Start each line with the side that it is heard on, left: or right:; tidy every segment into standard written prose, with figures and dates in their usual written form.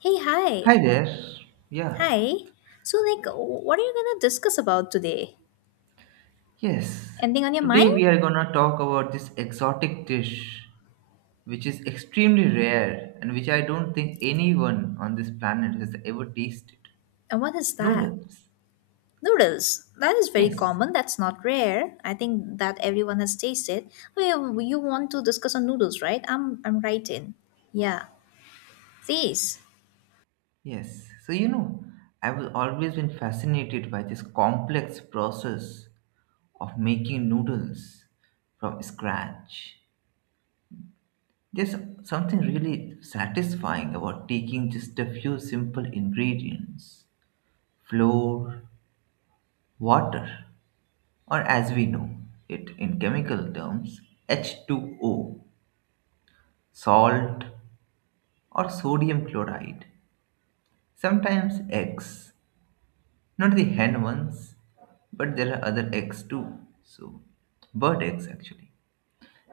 left: Hey,
right: Hi
left: hi.
right: there. Yeah.
left: Hi. So, like, what are you gonna discuss about today?
right: Yes.
left: Anything on your mind?
right: Today we are gonna talk about this exotic dish which is extremely rare and which I don't think anyone on this planet has ever tasted.
left: And what is that?
right: Noodles.
left: Noodles. That is very
right: Yes.
left: common. That's not rare. I think that everyone has tasted. Well, you want to discuss on noodles, right? I'm right in. Yeah. Please.
right: Yes. So you know, I was always been fascinated by this complex process of making noodles from scratch. There's something really satisfying about taking just a few simple ingredients floor, water, or as we know it in chemical terms, H2O, salt, or sodium chloride. Sometimes eggs, not the hen ones, but there are other eggs too. So, bird eggs actually,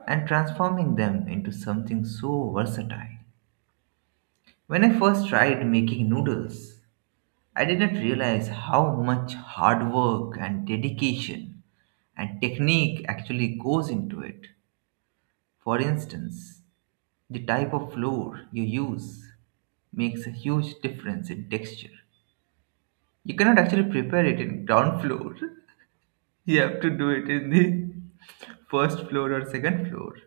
right: and transforming them into something so versatile. When I first tried making noodles, I did not realize how much hard work and dedication and technique actually goes into it. For instance, the type of flour you use makes a huge difference in texture. You cannot actually prepare it in ground floor. You have to do it in the first floor or second floor.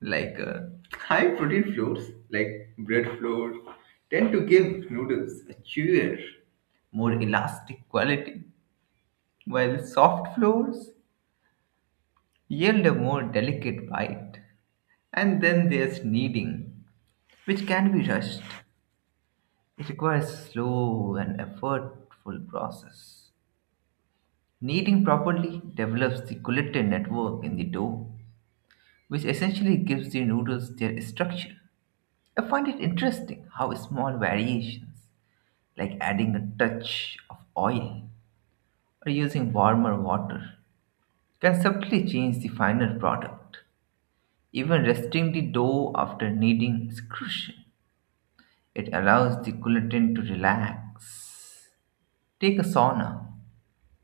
right: Like high protein flours, like bread flour, tend to give noodles a chewier, more elastic quality, while soft flours yield a more delicate bite. And then there's kneading, which can be rushed. It requires slow and effortful process. Kneading properly develops the gluten network in the dough, which essentially gives the noodles their structure. I find it interesting how small variations, like adding a touch of oil or using warmer water, can subtly change the final product. Even resting the dough after kneading is crucial. It allows the gluten to relax, take a sauna,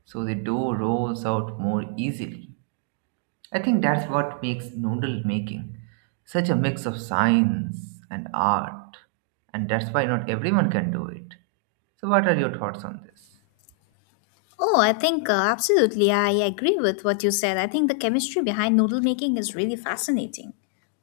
right: so the dough rolls out more easily. I think that's what makes noodle making such a mix of science and art, and that's why not everyone can do it. So, what are your thoughts on this?
left: Oh, I think absolutely. I agree with what you said. I think the chemistry behind noodle making is really fascinating.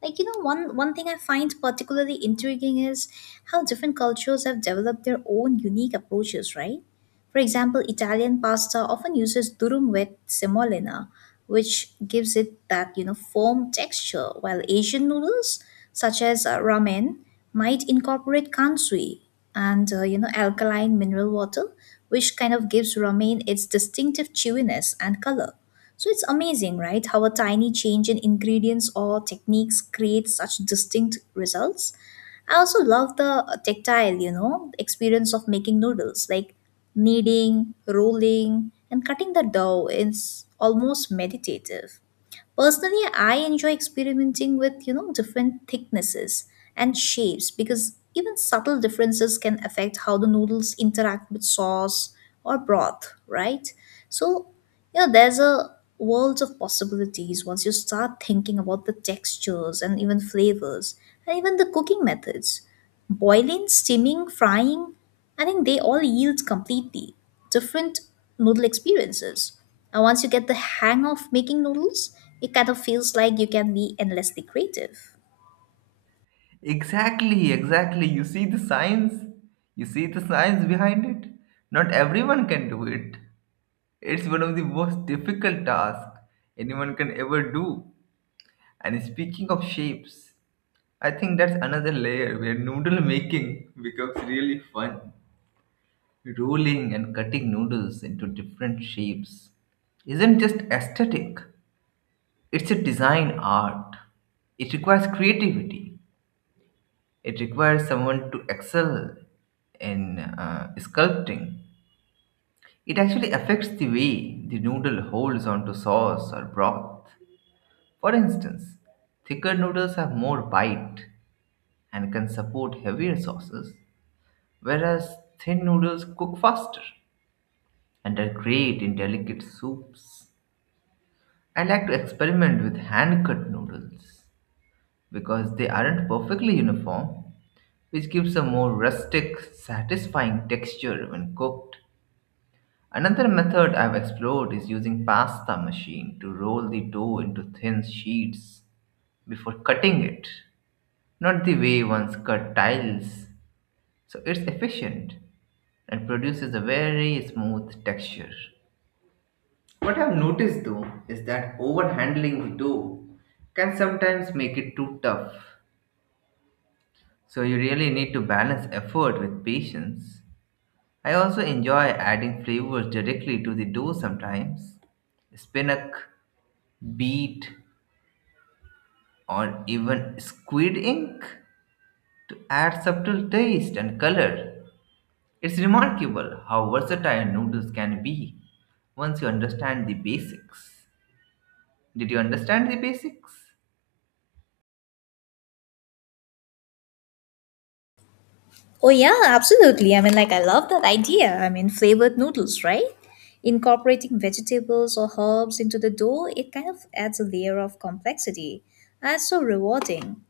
left: One thing I find particularly intriguing is how different cultures have developed their own unique approaches, right? For example, Italian pasta often uses durum with semolina, which gives it that uniform texture, while Asian noodles, such as ramen, might incorporate kansui and alkaline mineral water, which kind of gives ramen its distinctive chewiness and color. So it's amazing, right? How a tiny change in ingredients or techniques creates such distinct results. I also love the tactile, experience of making noodles, like kneading, rolling, and cutting the dough is almost meditative. Personally, I enjoy experimenting with, different thicknesses and shapes because even subtle differences can affect how the noodles interact with sauce or broth, right? So, there's a world of possibilities once you start thinking about the textures and even flavors and even the cooking methods. Boiling, steaming, frying, I think they all yield completely different noodle experiences. And once you get the hang of making noodles, it kind of feels like you can be endlessly creative.
right: Exactly, exactly. You see the science, you see the science behind it. Not everyone can do it. It's one of the most difficult tasks anyone can ever do. And speaking of shapes, I think that's another layer where noodle making becomes really fun. Rolling and cutting noodles into different shapes isn't just aesthetic, it's a design art. It requires creativity, it requires someone to excel in sculpting. It actually affects the way the noodle holds onto sauce or broth. For instance, thicker noodles have more bite and can support heavier sauces, whereas thin noodles cook faster and are great in delicate soups. I like to experiment with hand cut noodles because they aren't perfectly uniform, which gives a more rustic, satisfying texture when cooked. Another method I've explored is using pasta machine to roll the dough into thin sheets before cutting it, not the way one's cut tiles. So it's efficient and produces a very smooth texture. What I've noticed though is that overhandling the dough can sometimes make it too tough. So you really need to balance effort with patience. I also enjoy adding flavors directly to the dough sometimes. Spinach, beet, or even squid ink to add subtle taste and color. It's remarkable how versatile noodles can be once you understand the basics. Did you understand the basics?
left: Oh, yeah, absolutely. I mean, like, I love that idea. I mean, flavored noodles, right? Incorporating vegetables or herbs into the dough, it kind of adds a layer of complexity. That's so rewarding.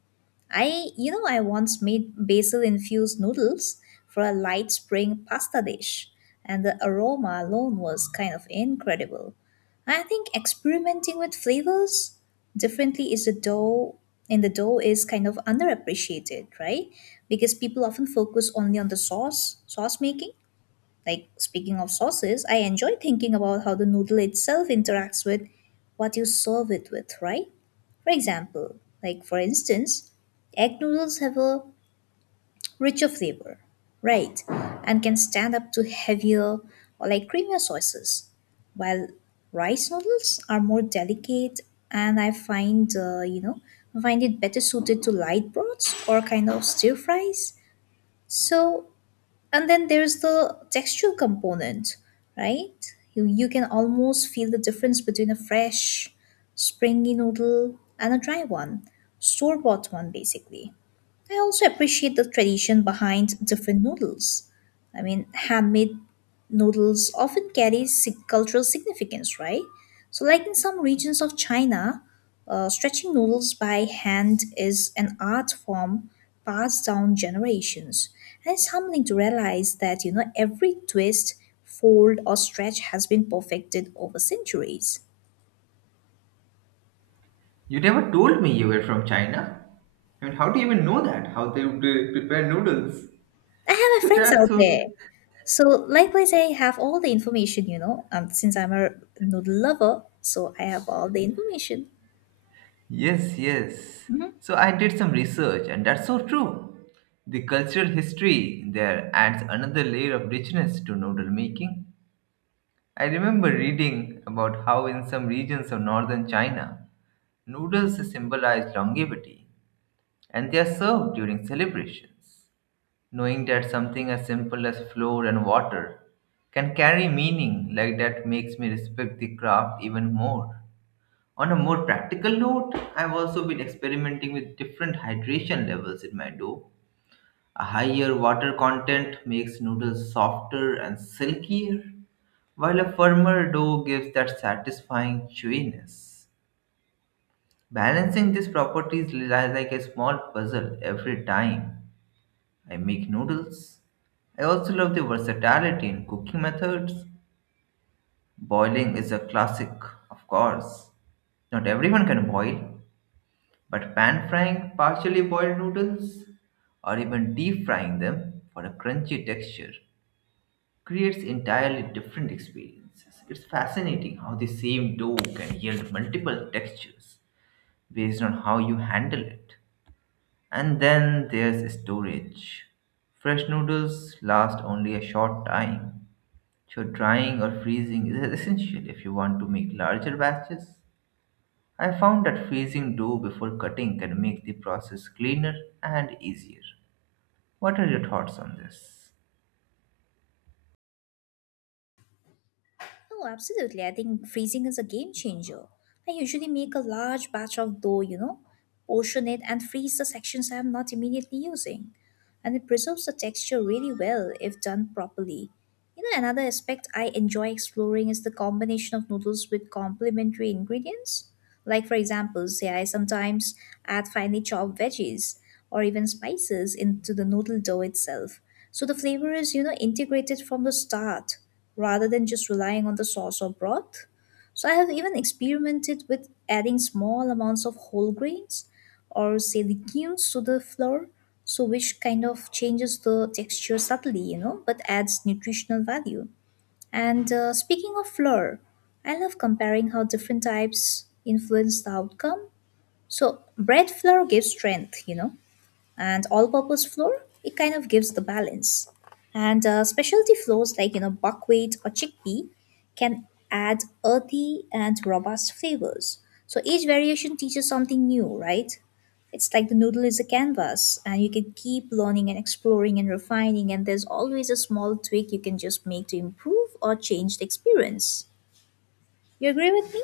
left: I once made basil infused noodles for a light spring pasta dish, and the aroma alone was kind of incredible. I think experimenting with flavors differently is the dough in the dough is kind of underappreciated, right? Because people often focus only on the sauce making. Like speaking of sauces, I enjoy thinking about how the noodle itself interacts with what you serve it with, right? For example, like for instance, egg noodles have a richer flavor, right? And can stand up to heavier or like creamier sauces, while rice noodles are more delicate and I find, I find it better suited to light broths or kind of stir fries. So and then there's the textual component, right? You can almost feel the difference between a fresh springy noodle and a dry one, store bought one basically. I also appreciate the tradition behind different noodles. I mean, handmade noodles often carry cultural significance, right? So, like in some regions of China, stretching noodles by hand is an art form passed down generations. And it's humbling to realize that, every twist, fold, or stretch has been perfected over centuries.
right: You never told me you were from China. I mean, how do you even know that? How they prepare noodles?
left: I have my
right: So
left: friends
right: that's
left: out
right: so.
left: there. So likewise, I have all the information, and since I'm a noodle lover, so I have all the information.
right: Yes, yes.
left: Hmm.
right: So I did some research, and that's so true. The cultural history there adds another layer of richness to noodle making. I remember reading about how, in some regions of northern China, noodles symbolize longevity and they are served during celebrations. Knowing that something as simple as flour and water can carry meaning like that makes me respect the craft even more. On a more practical note, I've also been experimenting with different hydration levels in my dough. A higher water content makes noodles softer and silkier, while a firmer dough gives that satisfying chewiness. Balancing these properties lies like a small puzzle every time I make noodles. I also love the versatility in cooking methods. Boiling is a classic, of course. Not everyone can boil, but pan frying partially boiled noodles or even deep frying them for a crunchy texture creates entirely different experiences. It's fascinating how the same dough can yield multiple textures based on how you handle it. And then there's storage. Fresh noodles last only a short time, so drying or freezing is essential if you want to make larger batches. I found that freezing dough before cutting can make the process cleaner and easier. What are your thoughts on this?
left: Oh, absolutely. I think freezing is a game changer. I usually make a large batch of dough, portion it and freeze the sections I'm not immediately using. And it preserves the texture really well if done properly. Another aspect I enjoy exploring is the combination of noodles with complementary ingredients. Like, for example, say I sometimes add finely chopped veggies or even spices into the noodle dough itself. So the flavor is, integrated from the start rather than just relying on the sauce or broth. So I have even experimented with adding small amounts of whole grains or say legumes to the flour, so which kind of changes the texture subtly, but adds nutritional value. And speaking of flour, I love comparing how different types influence the outcome. So, bread flour gives strength, and all-purpose flour it kind of gives the balance and specialty flours like buckwheat or chickpea can add earthy and robust flavors. So each variation teaches something new, right? It's like the noodle is a canvas and you can keep learning and exploring and refining, and there's always a small tweak you can just make to improve or change the experience. You agree with me?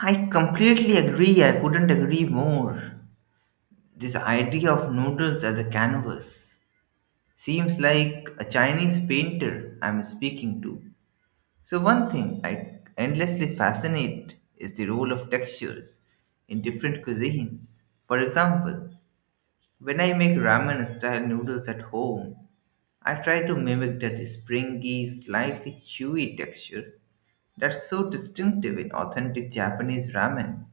right: I completely agree. I couldn't agree more. This idea of noodles as a canvas seems like a Chinese painter I'm speaking to. So one thing I endlessly fascinate is the role of textures in different cuisines. For example, when I make ramen style noodles at home, I try to mimic that springy, slightly chewy texture that's so distinctive in authentic Japanese ramen.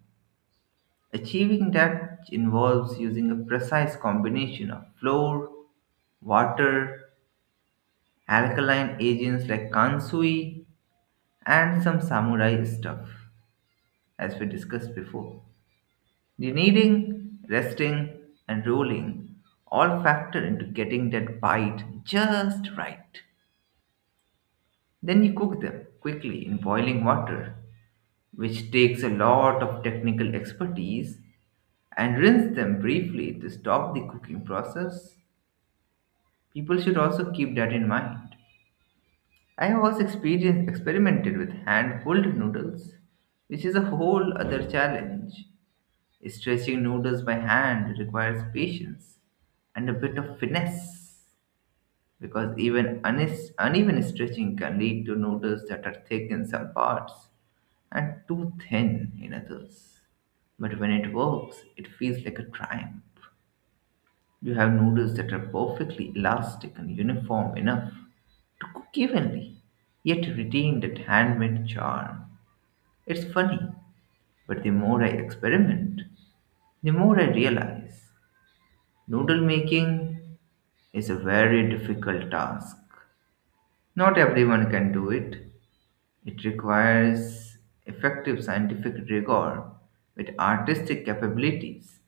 right: Achieving that involves using a precise combination of flour, water, alkaline agents like kansui, and some samurai stuff, as we discussed before. The kneading, resting, and rolling all factor into getting that bite just right. Then you cook them quickly in boiling water, which takes a lot of technical expertise, and rinse them briefly to stop the cooking process. People should also keep that in mind. I have also experienced experimented with hand pulled noodles, which is a whole other challenge. Stretching noodles by hand requires patience and a bit of finesse because even uneven stretching can lead to noodles that are thick in some parts and too thin in others. But when it works, it feels like a triumph. You have noodles that are perfectly elastic and uniform enough to cook evenly, yet retain that handmade charm. It's funny, but the more I experiment, the more I realize noodle making is a very difficult task. Not everyone can do it. It requires effective scientific rigor with artistic capabilities.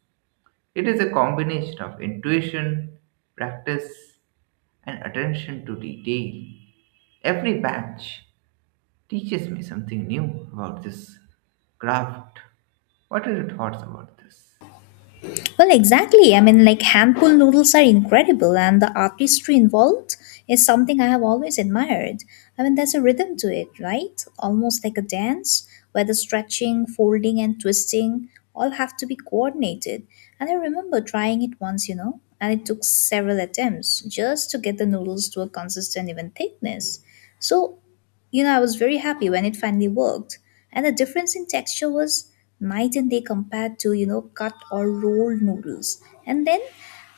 right: It is a combination of intuition, practice, and attention to detail. Every batch teaches me something new about this craft. What are your thoughts about this?
left: Well, exactly. I mean, like hand-pulled noodles are incredible, and the artistry involved is something I have always admired. I mean, there's a rhythm to it, right? Almost like a dance, where the stretching, folding, and twisting all have to be coordinated. And I remember trying it once, and it took several attempts just to get the noodles to a consistent, even thickness. So, I was very happy when it finally worked. And the difference in texture was night and day compared to, cut or rolled noodles. And then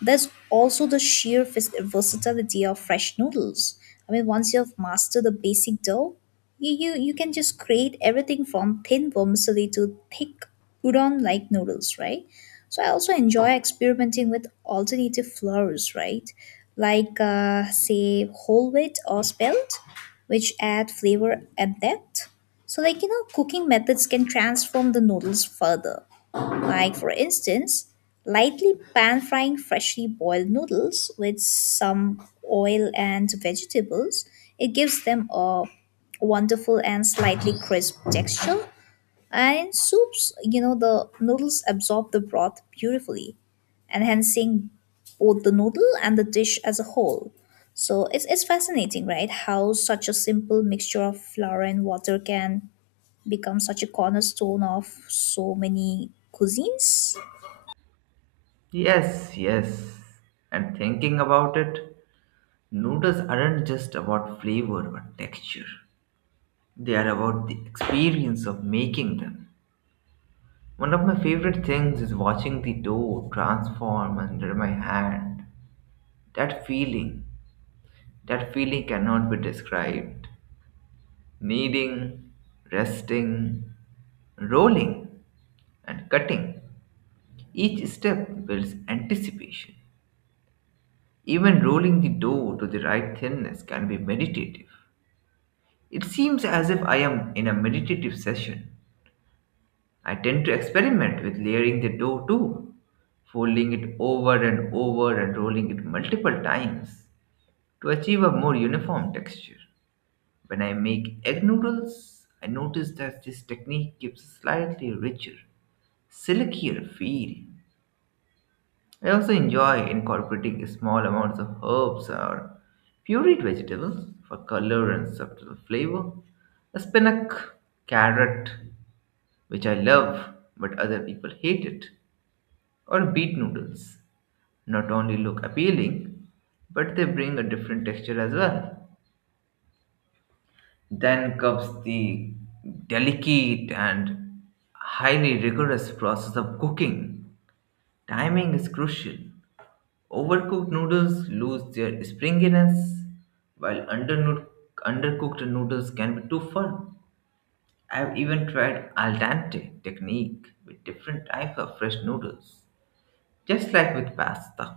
left: there's also the sheer versatility of fresh noodles. I mean, once you've mastered the basic dough, you can just create everything from thin vermicelli to thick udon like noodles, right? So I also enjoy experimenting with alternative flours, right? Like, say, whole wheat or spelt, which add flavor and depth. So, cooking methods can transform the noodles further. Like, for instance, lightly pan frying freshly boiled noodles with some oil and vegetables, it gives them a wonderful and slightly crisp texture. And in soups, the noodles absorb the broth beautifully, enhancing both the noodle and the dish as a whole. So it's fascinating, right? How such a simple mixture of flour and water can become such a cornerstone of so many cuisines.
right: Yes, yes. And thinking about it, noodles aren't just about flavor or texture, they are about the experience of making them. One of my favorite things is watching the dough transform under my hand. That feeling, that feeling cannot be described. Kneading, resting, rolling, and cutting. Each step builds anticipation. Even rolling the dough to the right thinness can be meditative. It seems as if I am in a meditative session. I tend to experiment with layering the dough too, folding it over and over and rolling it multiple times to achieve a more uniform texture. When I make egg noodles, I notice that this technique gives a slightly richer, silkier feel. I also enjoy incorporating small amounts of herbs or pureed vegetables for color and subtle flavor. A spinach, carrot, which I love but other people hate it, or beet noodles not only look appealing, but they bring a different texture as well. Then comes the delicate and highly rigorous process of cooking. Timing is crucial. Overcooked noodles lose their springiness, while undercooked noodles can be too firm. I've even tried al dente technique with different types of fresh noodles, just like with pasta.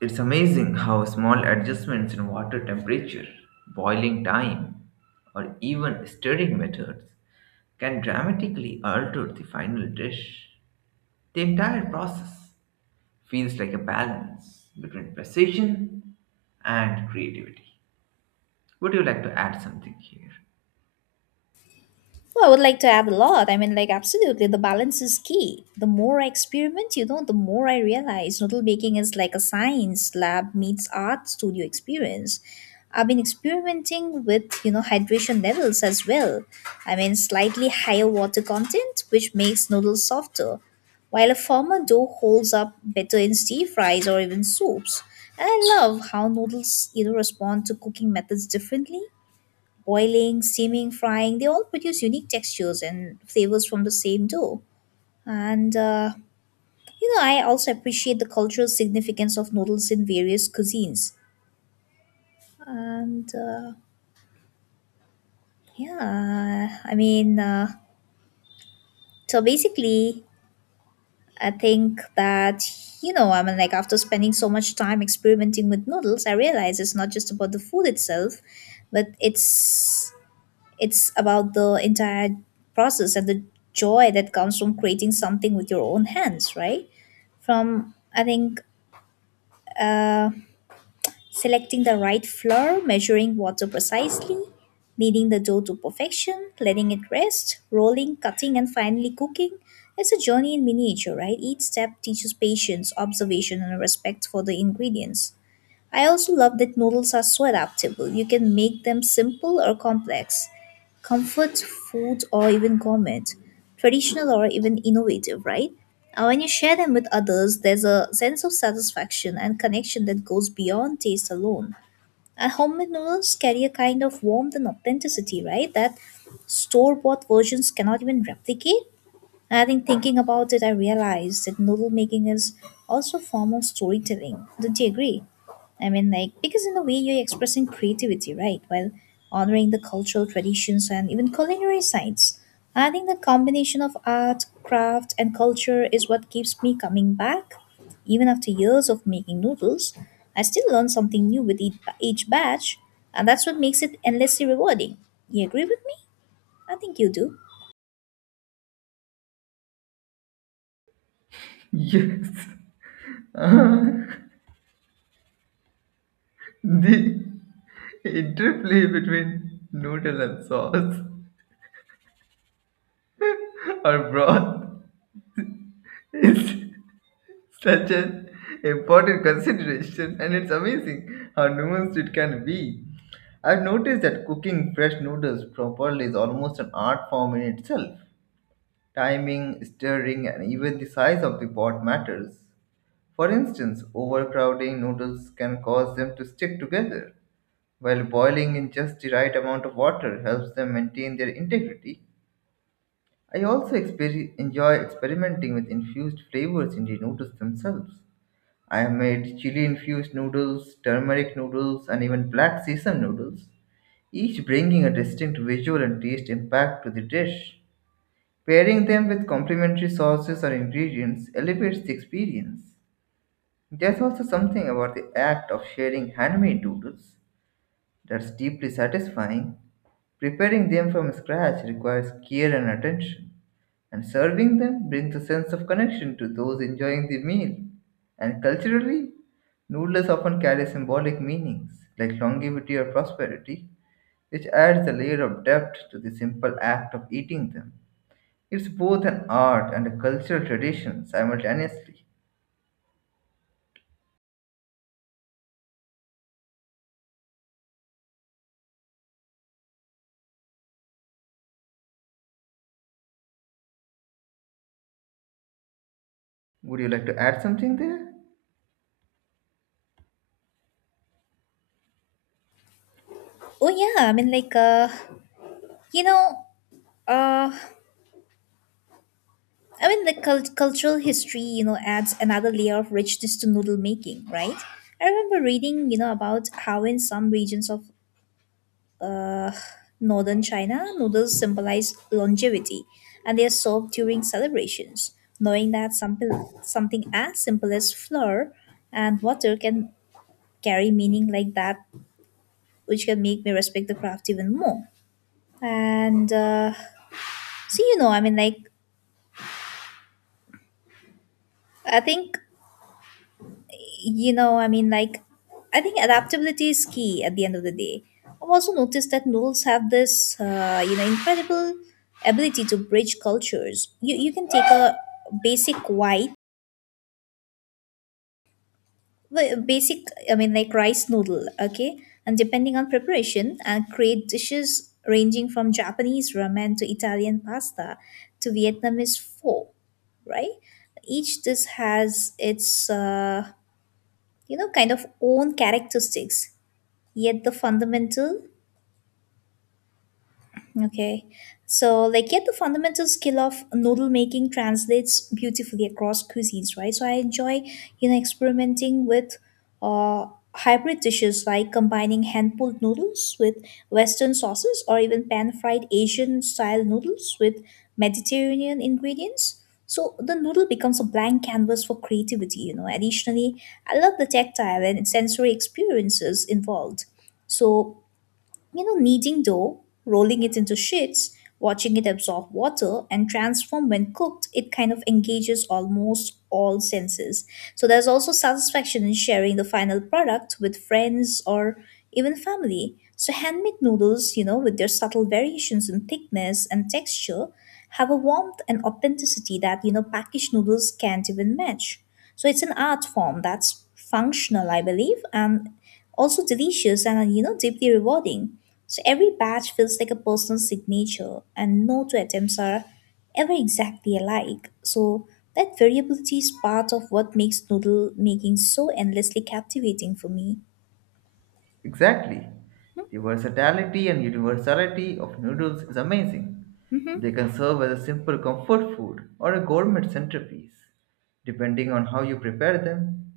right: It's amazing how small adjustments in water temperature, boiling time, or even stirring methods can dramatically alter the final dish. The entire process feels like a balance between precision and creativity. Would you like to add something here?
left: Well, I would like to add a lot. I mean, like, absolutely, the balance is key. The more I experiment, the more I realize noodle baking is like a science lab meets art studio experience. I've been experimenting with, hydration levels as well. I mean, slightly higher water content, which makes noodles softer, while a firmer dough holds up better in stir fries or even soups. And I love how noodles, respond to cooking methods differently. Boiling, steaming, frying, they all produce unique textures and flavors from the same dough. And, I also appreciate the cultural significance of noodles in various cuisines. And, yeah, I mean, so basically, I think that, after spending so much time experimenting with noodles, I realize it's not just about the food itself, but it's about the entire process and the joy that comes from creating something with your own hands, right? I think, uh, selecting the right flour, measuring water precisely, kneading the dough to perfection, letting it rest, rolling, cutting, and finally cooking. It's a journey in miniature, right? Each step teaches patience, observation, and respect for the ingredients. I also love that noodles are so adaptable. You can make them simple or complex, comfort food or even gourmet, traditional or even innovative, right? And when you share them with others, there's a sense of satisfaction and connection that goes beyond taste alone. And homemade noodles carry a kind of warmth and authenticity, right? That store bought versions cannot even replicate. And I think thinking about it, I realized that novel making is also a form of storytelling. Don't you agree? I mean, like, because in a way you're expressing creativity, right? While honoring the cultural traditions and even culinary sites. I think the combination of art, craft, and culture is what keeps me coming back. Even after years of making noodles, I still learn something new with each batch, and that's what makes it endlessly rewarding. You agree with me? I think you do.
right: Yes. Uh, the interplay between noodle and sauce or broth is such an important consideration, and it's amazing how nuanced it can be. I've noticed that cooking fresh noodles properly is almost an art form in itself. Timing, stirring, and even the size of the pot matters. For instance, overcrowding noodles can cause them to stick together, while boiling in just the right amount of water helps them maintain their integrity. I also enjoy experimenting with infused flavors in the noodles themselves. I have made chili infused noodles, turmeric noodles, and even black sesame noodles, each bringing a distinct visual and taste impact to the dish. Pairing them with complementary sauces or ingredients elevates the experience. There's also something about the act of sharing handmade noodles that's deeply satisfying. Preparing them from scratch requires care and attention, and serving them brings a sense of connection to those enjoying the meal. And culturally, noodles often carry symbolic meanings like longevity or prosperity, which adds a layer of depth to the simple act of eating them. It's both an art and a cultural tradition simultaneously. Would you like to add something there?
left: Oh, yeah. You know, Uh, I mean, the cultural history, adds another layer of richness to noodle making, right? I remember reading, about how in some regions of uh, northern China, noodles symbolize longevity, and they are served during celebrations. Knowing that simple, something as simple as flour and water can carry meaning like that, which can make me respect the craft even more. And so, you know, I mean, like, I think you know, I mean, like, I think adaptability is key at the end of the day. I've also noticed that noodles have this, incredible ability to bridge cultures. You can take a basic white, basic, I mean, like rice noodle, okay, and depending on preparation, and create dishes ranging from Japanese ramen to Italian pasta to Vietnamese pho, right? Each dish has its, kind of own characteristics yet the fundamental okay yet the fundamental skill of noodle making translates beautifully across cuisines, right? So I enjoy, you know, experimenting with uh hybrid dishes like combining hand pulled noodles with western sauces, or even pan fried asian style noodles with mediterranean ingredients. So the noodle becomes a blank canvas for creativity, you know. Additionally, I love the tactile and sensory experiences involved. So, kneading dough, rolling it into sheets, watching it absorb water and transform when cooked, it kind of engages almost all senses. So there's also satisfaction in sharing the final product with friends or even family. So handmade noodles, with their subtle variations in thickness and texture, have a warmth and authenticity that packaged noodles can't even match. So it's an art form that's functional, I believe, and also delicious and deeply rewarding. So every batch feels like a personal signature and no two attempts are ever exactly alike, so that variability is part of what makes noodle making so endlessly captivating for me.
right: Exactly. The versatility and universality of noodles is amazing. They can serve as a simple comfort food or a gourmet centerpiece, depending on how you prepare them.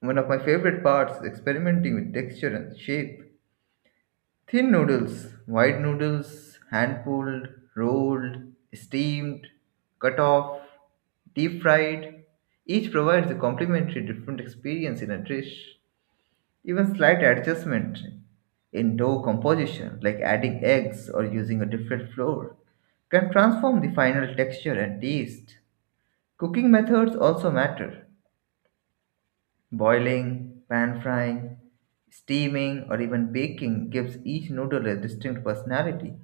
right: One of my favorite parts is experimenting with texture and shape. Thin noodles, wide noodles, hand pulled, rolled, steamed, cut off, deep fried, each provides a complementary different experience in a dish. Even slight adjustment in dough composition, like adding eggs or using a different flour, can transform the final texture and taste. Cooking methods also matter. Boiling, pan frying, steaming, or even baking gives each noodle a distinct personality.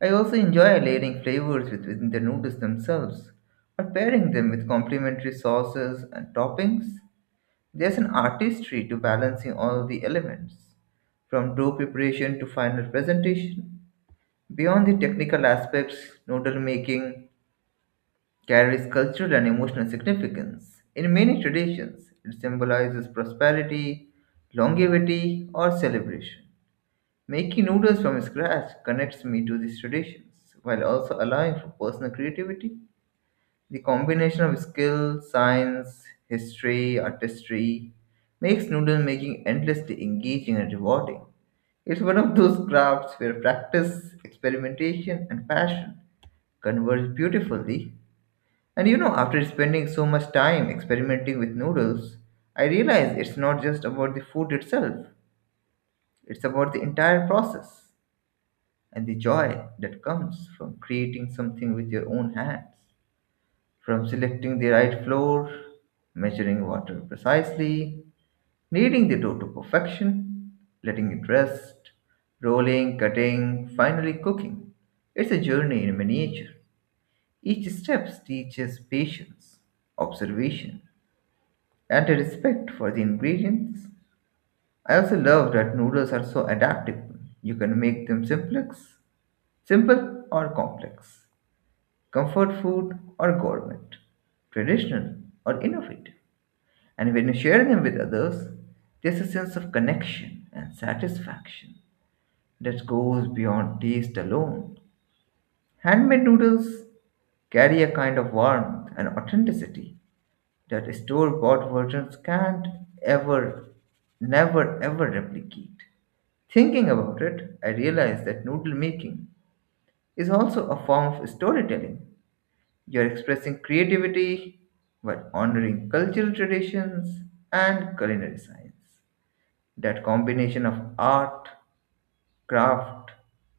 right: I also enjoy layering flavors within the noodles themselves or pairing them with complementary sauces and toppings. There's an artistry to balancing all the elements, from dough preparation to final presentation. Beyond the technical aspects, noodle making carries cultural and emotional significance. In many traditions, it symbolizes prosperity, longevity, or celebration. Making noodles from scratch connects me to these traditions while also allowing for personal creativity. The combination of skill, science, history, artistry makes noodle making endlessly engaging and rewarding. It's one of those crafts where practice, experimentation, and passion converge beautifully. And you know, after spending so much time experimenting with noodles, I realize it's not just about the food itself, it's about the entire process and the joy that comes from creating something with your own hands. From selecting the right floor, measuring water precisely, kneading the dough to perfection, letting it rest, rolling, cutting, finally cooking. It's a journey in miniature. Each step teaches patience, observation, and a respect for the ingredients. I also love that noodles are so adaptable. You can make them simple or complex, comfort food or gourmet, traditional or innovative. And when you share them with others, there's a sense of connection and satisfaction that goes beyond taste alone. Handmade noodles carry a kind of warmth and authenticity that store bought versions can't ever, never, ever replicate. Thinking about it, I realize that noodle making is also a form of storytelling. You're expressing creativity while honoring cultural traditions and culinary science. That combination of art, craft,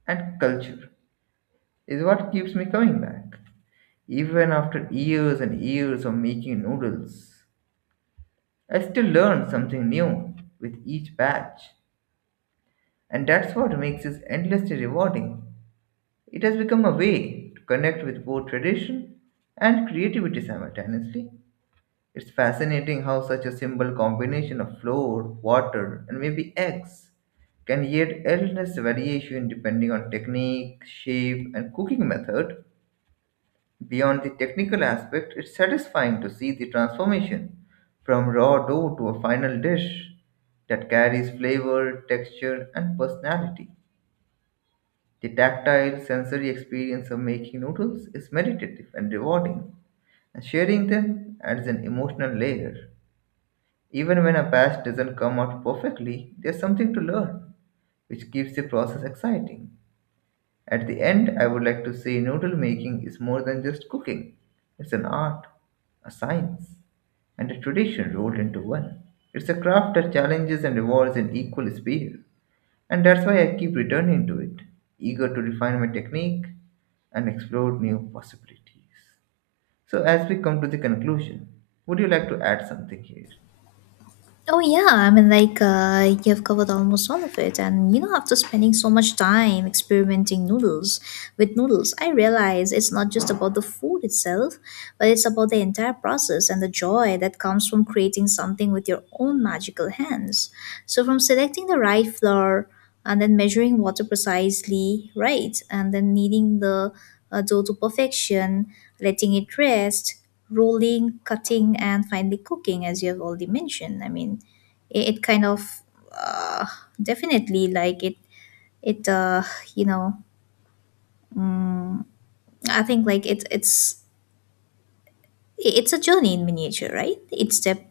right: and culture is what keeps me coming back. Even after years and years of making noodles, I still learn something new with each batch, and that's what makes this endlessly rewarding. It has become a way to connect with both tradition and creativity simultaneously. It's fascinating how such a simple combination of flour, water, and maybe eggs can yield endless variation depending on technique, shape, and cooking method. Beyond the technical aspect, it's satisfying to see the transformation from raw dough to a final dish that carries flavor, texture, and personality. The tactile sensory experience of making noodles is meditative and rewarding, and sharing them adds an emotional layer. Even when a patch doesn't come out perfectly, there's something to learn, which keeps the process exciting. At the end, I would like to say noodle making is more than just cooking. It's an art, a science, and a tradition rolled into one. It's a craft that challenges and rewards in equal speed, and that's why I keep returning to it, eager to refine my technique and explore new possibilities. So, as we come to the conclusion, would you like to add something here?
left: Oh yeah, I mean like you've covered almost all of it, and you know after spending so much time experimenting noodles with noodles, I realize it's not just about the food itself, but it's about the entire process and the joy that comes from creating something with your own magical hands. So from selecting the right flour and then measuring water precisely, right, and then kneading the dough to perfection, letting it rest, rolling, cutting, and finally cooking as you have already mentioned. I mean, it kind of uh, definitely like it you know mm, I think like it's it's a journey in miniature, right? Each step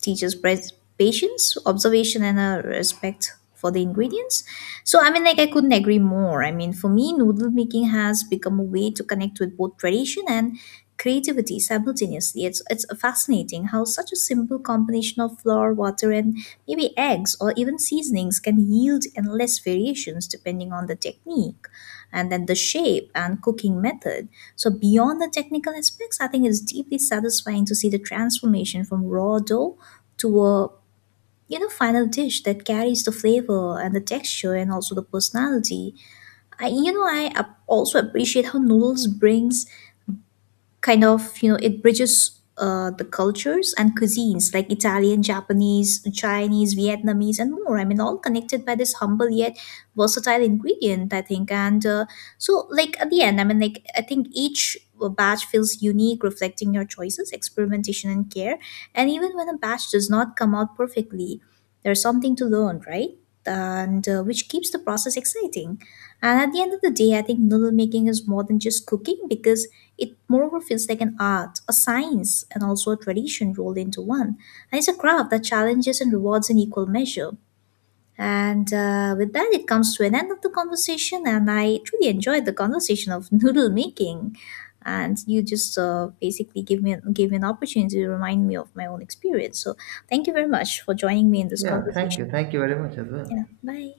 left: teaches patience, observation, and a respect for the ingredients. So, I mean, like, I couldn't agree more. I mean, for me, noodle making has become a way to connect with both tradition and creativity simultaneously. It's fascinating how such a simple combination of flour, water, and maybe eggs or even seasonings can yield endless variations depending on the technique and then the shape and cooking method. So beyond the technical aspects, I think it's deeply satisfying to see the transformation from raw dough to a final dish that carries the flavor and the texture and also the personality. I you know I ap- also appreciate how noodles brings kind of you know it bridges the cultures and cuisines like Italian, Japanese, Chinese, Vietnamese, and more. I mean, all connected by this humble yet versatile ingredient, I think. And so, like at the end, I mean, like I think each batch feels unique, reflecting your choices, experimentation, and care. And even when a batch does not come out perfectly, there's something to learn, right? And Which keeps the process exciting. And at the end of the day, I think noodle making is more than just cooking because it moreover feels like an art, a science, and also a tradition rolled into one. And it's a craft that challenges and rewards in equal measure. And with that, it comes to an end of the conversation. And I truly enjoyed the conversation of noodle making. And you just basically gave me an opportunity to remind me of my own experience. So thank you very much for joining me in this
right: Yeah, thank
left: conversation.
right: you. Thank you very much as well.
left: Yeah, bye.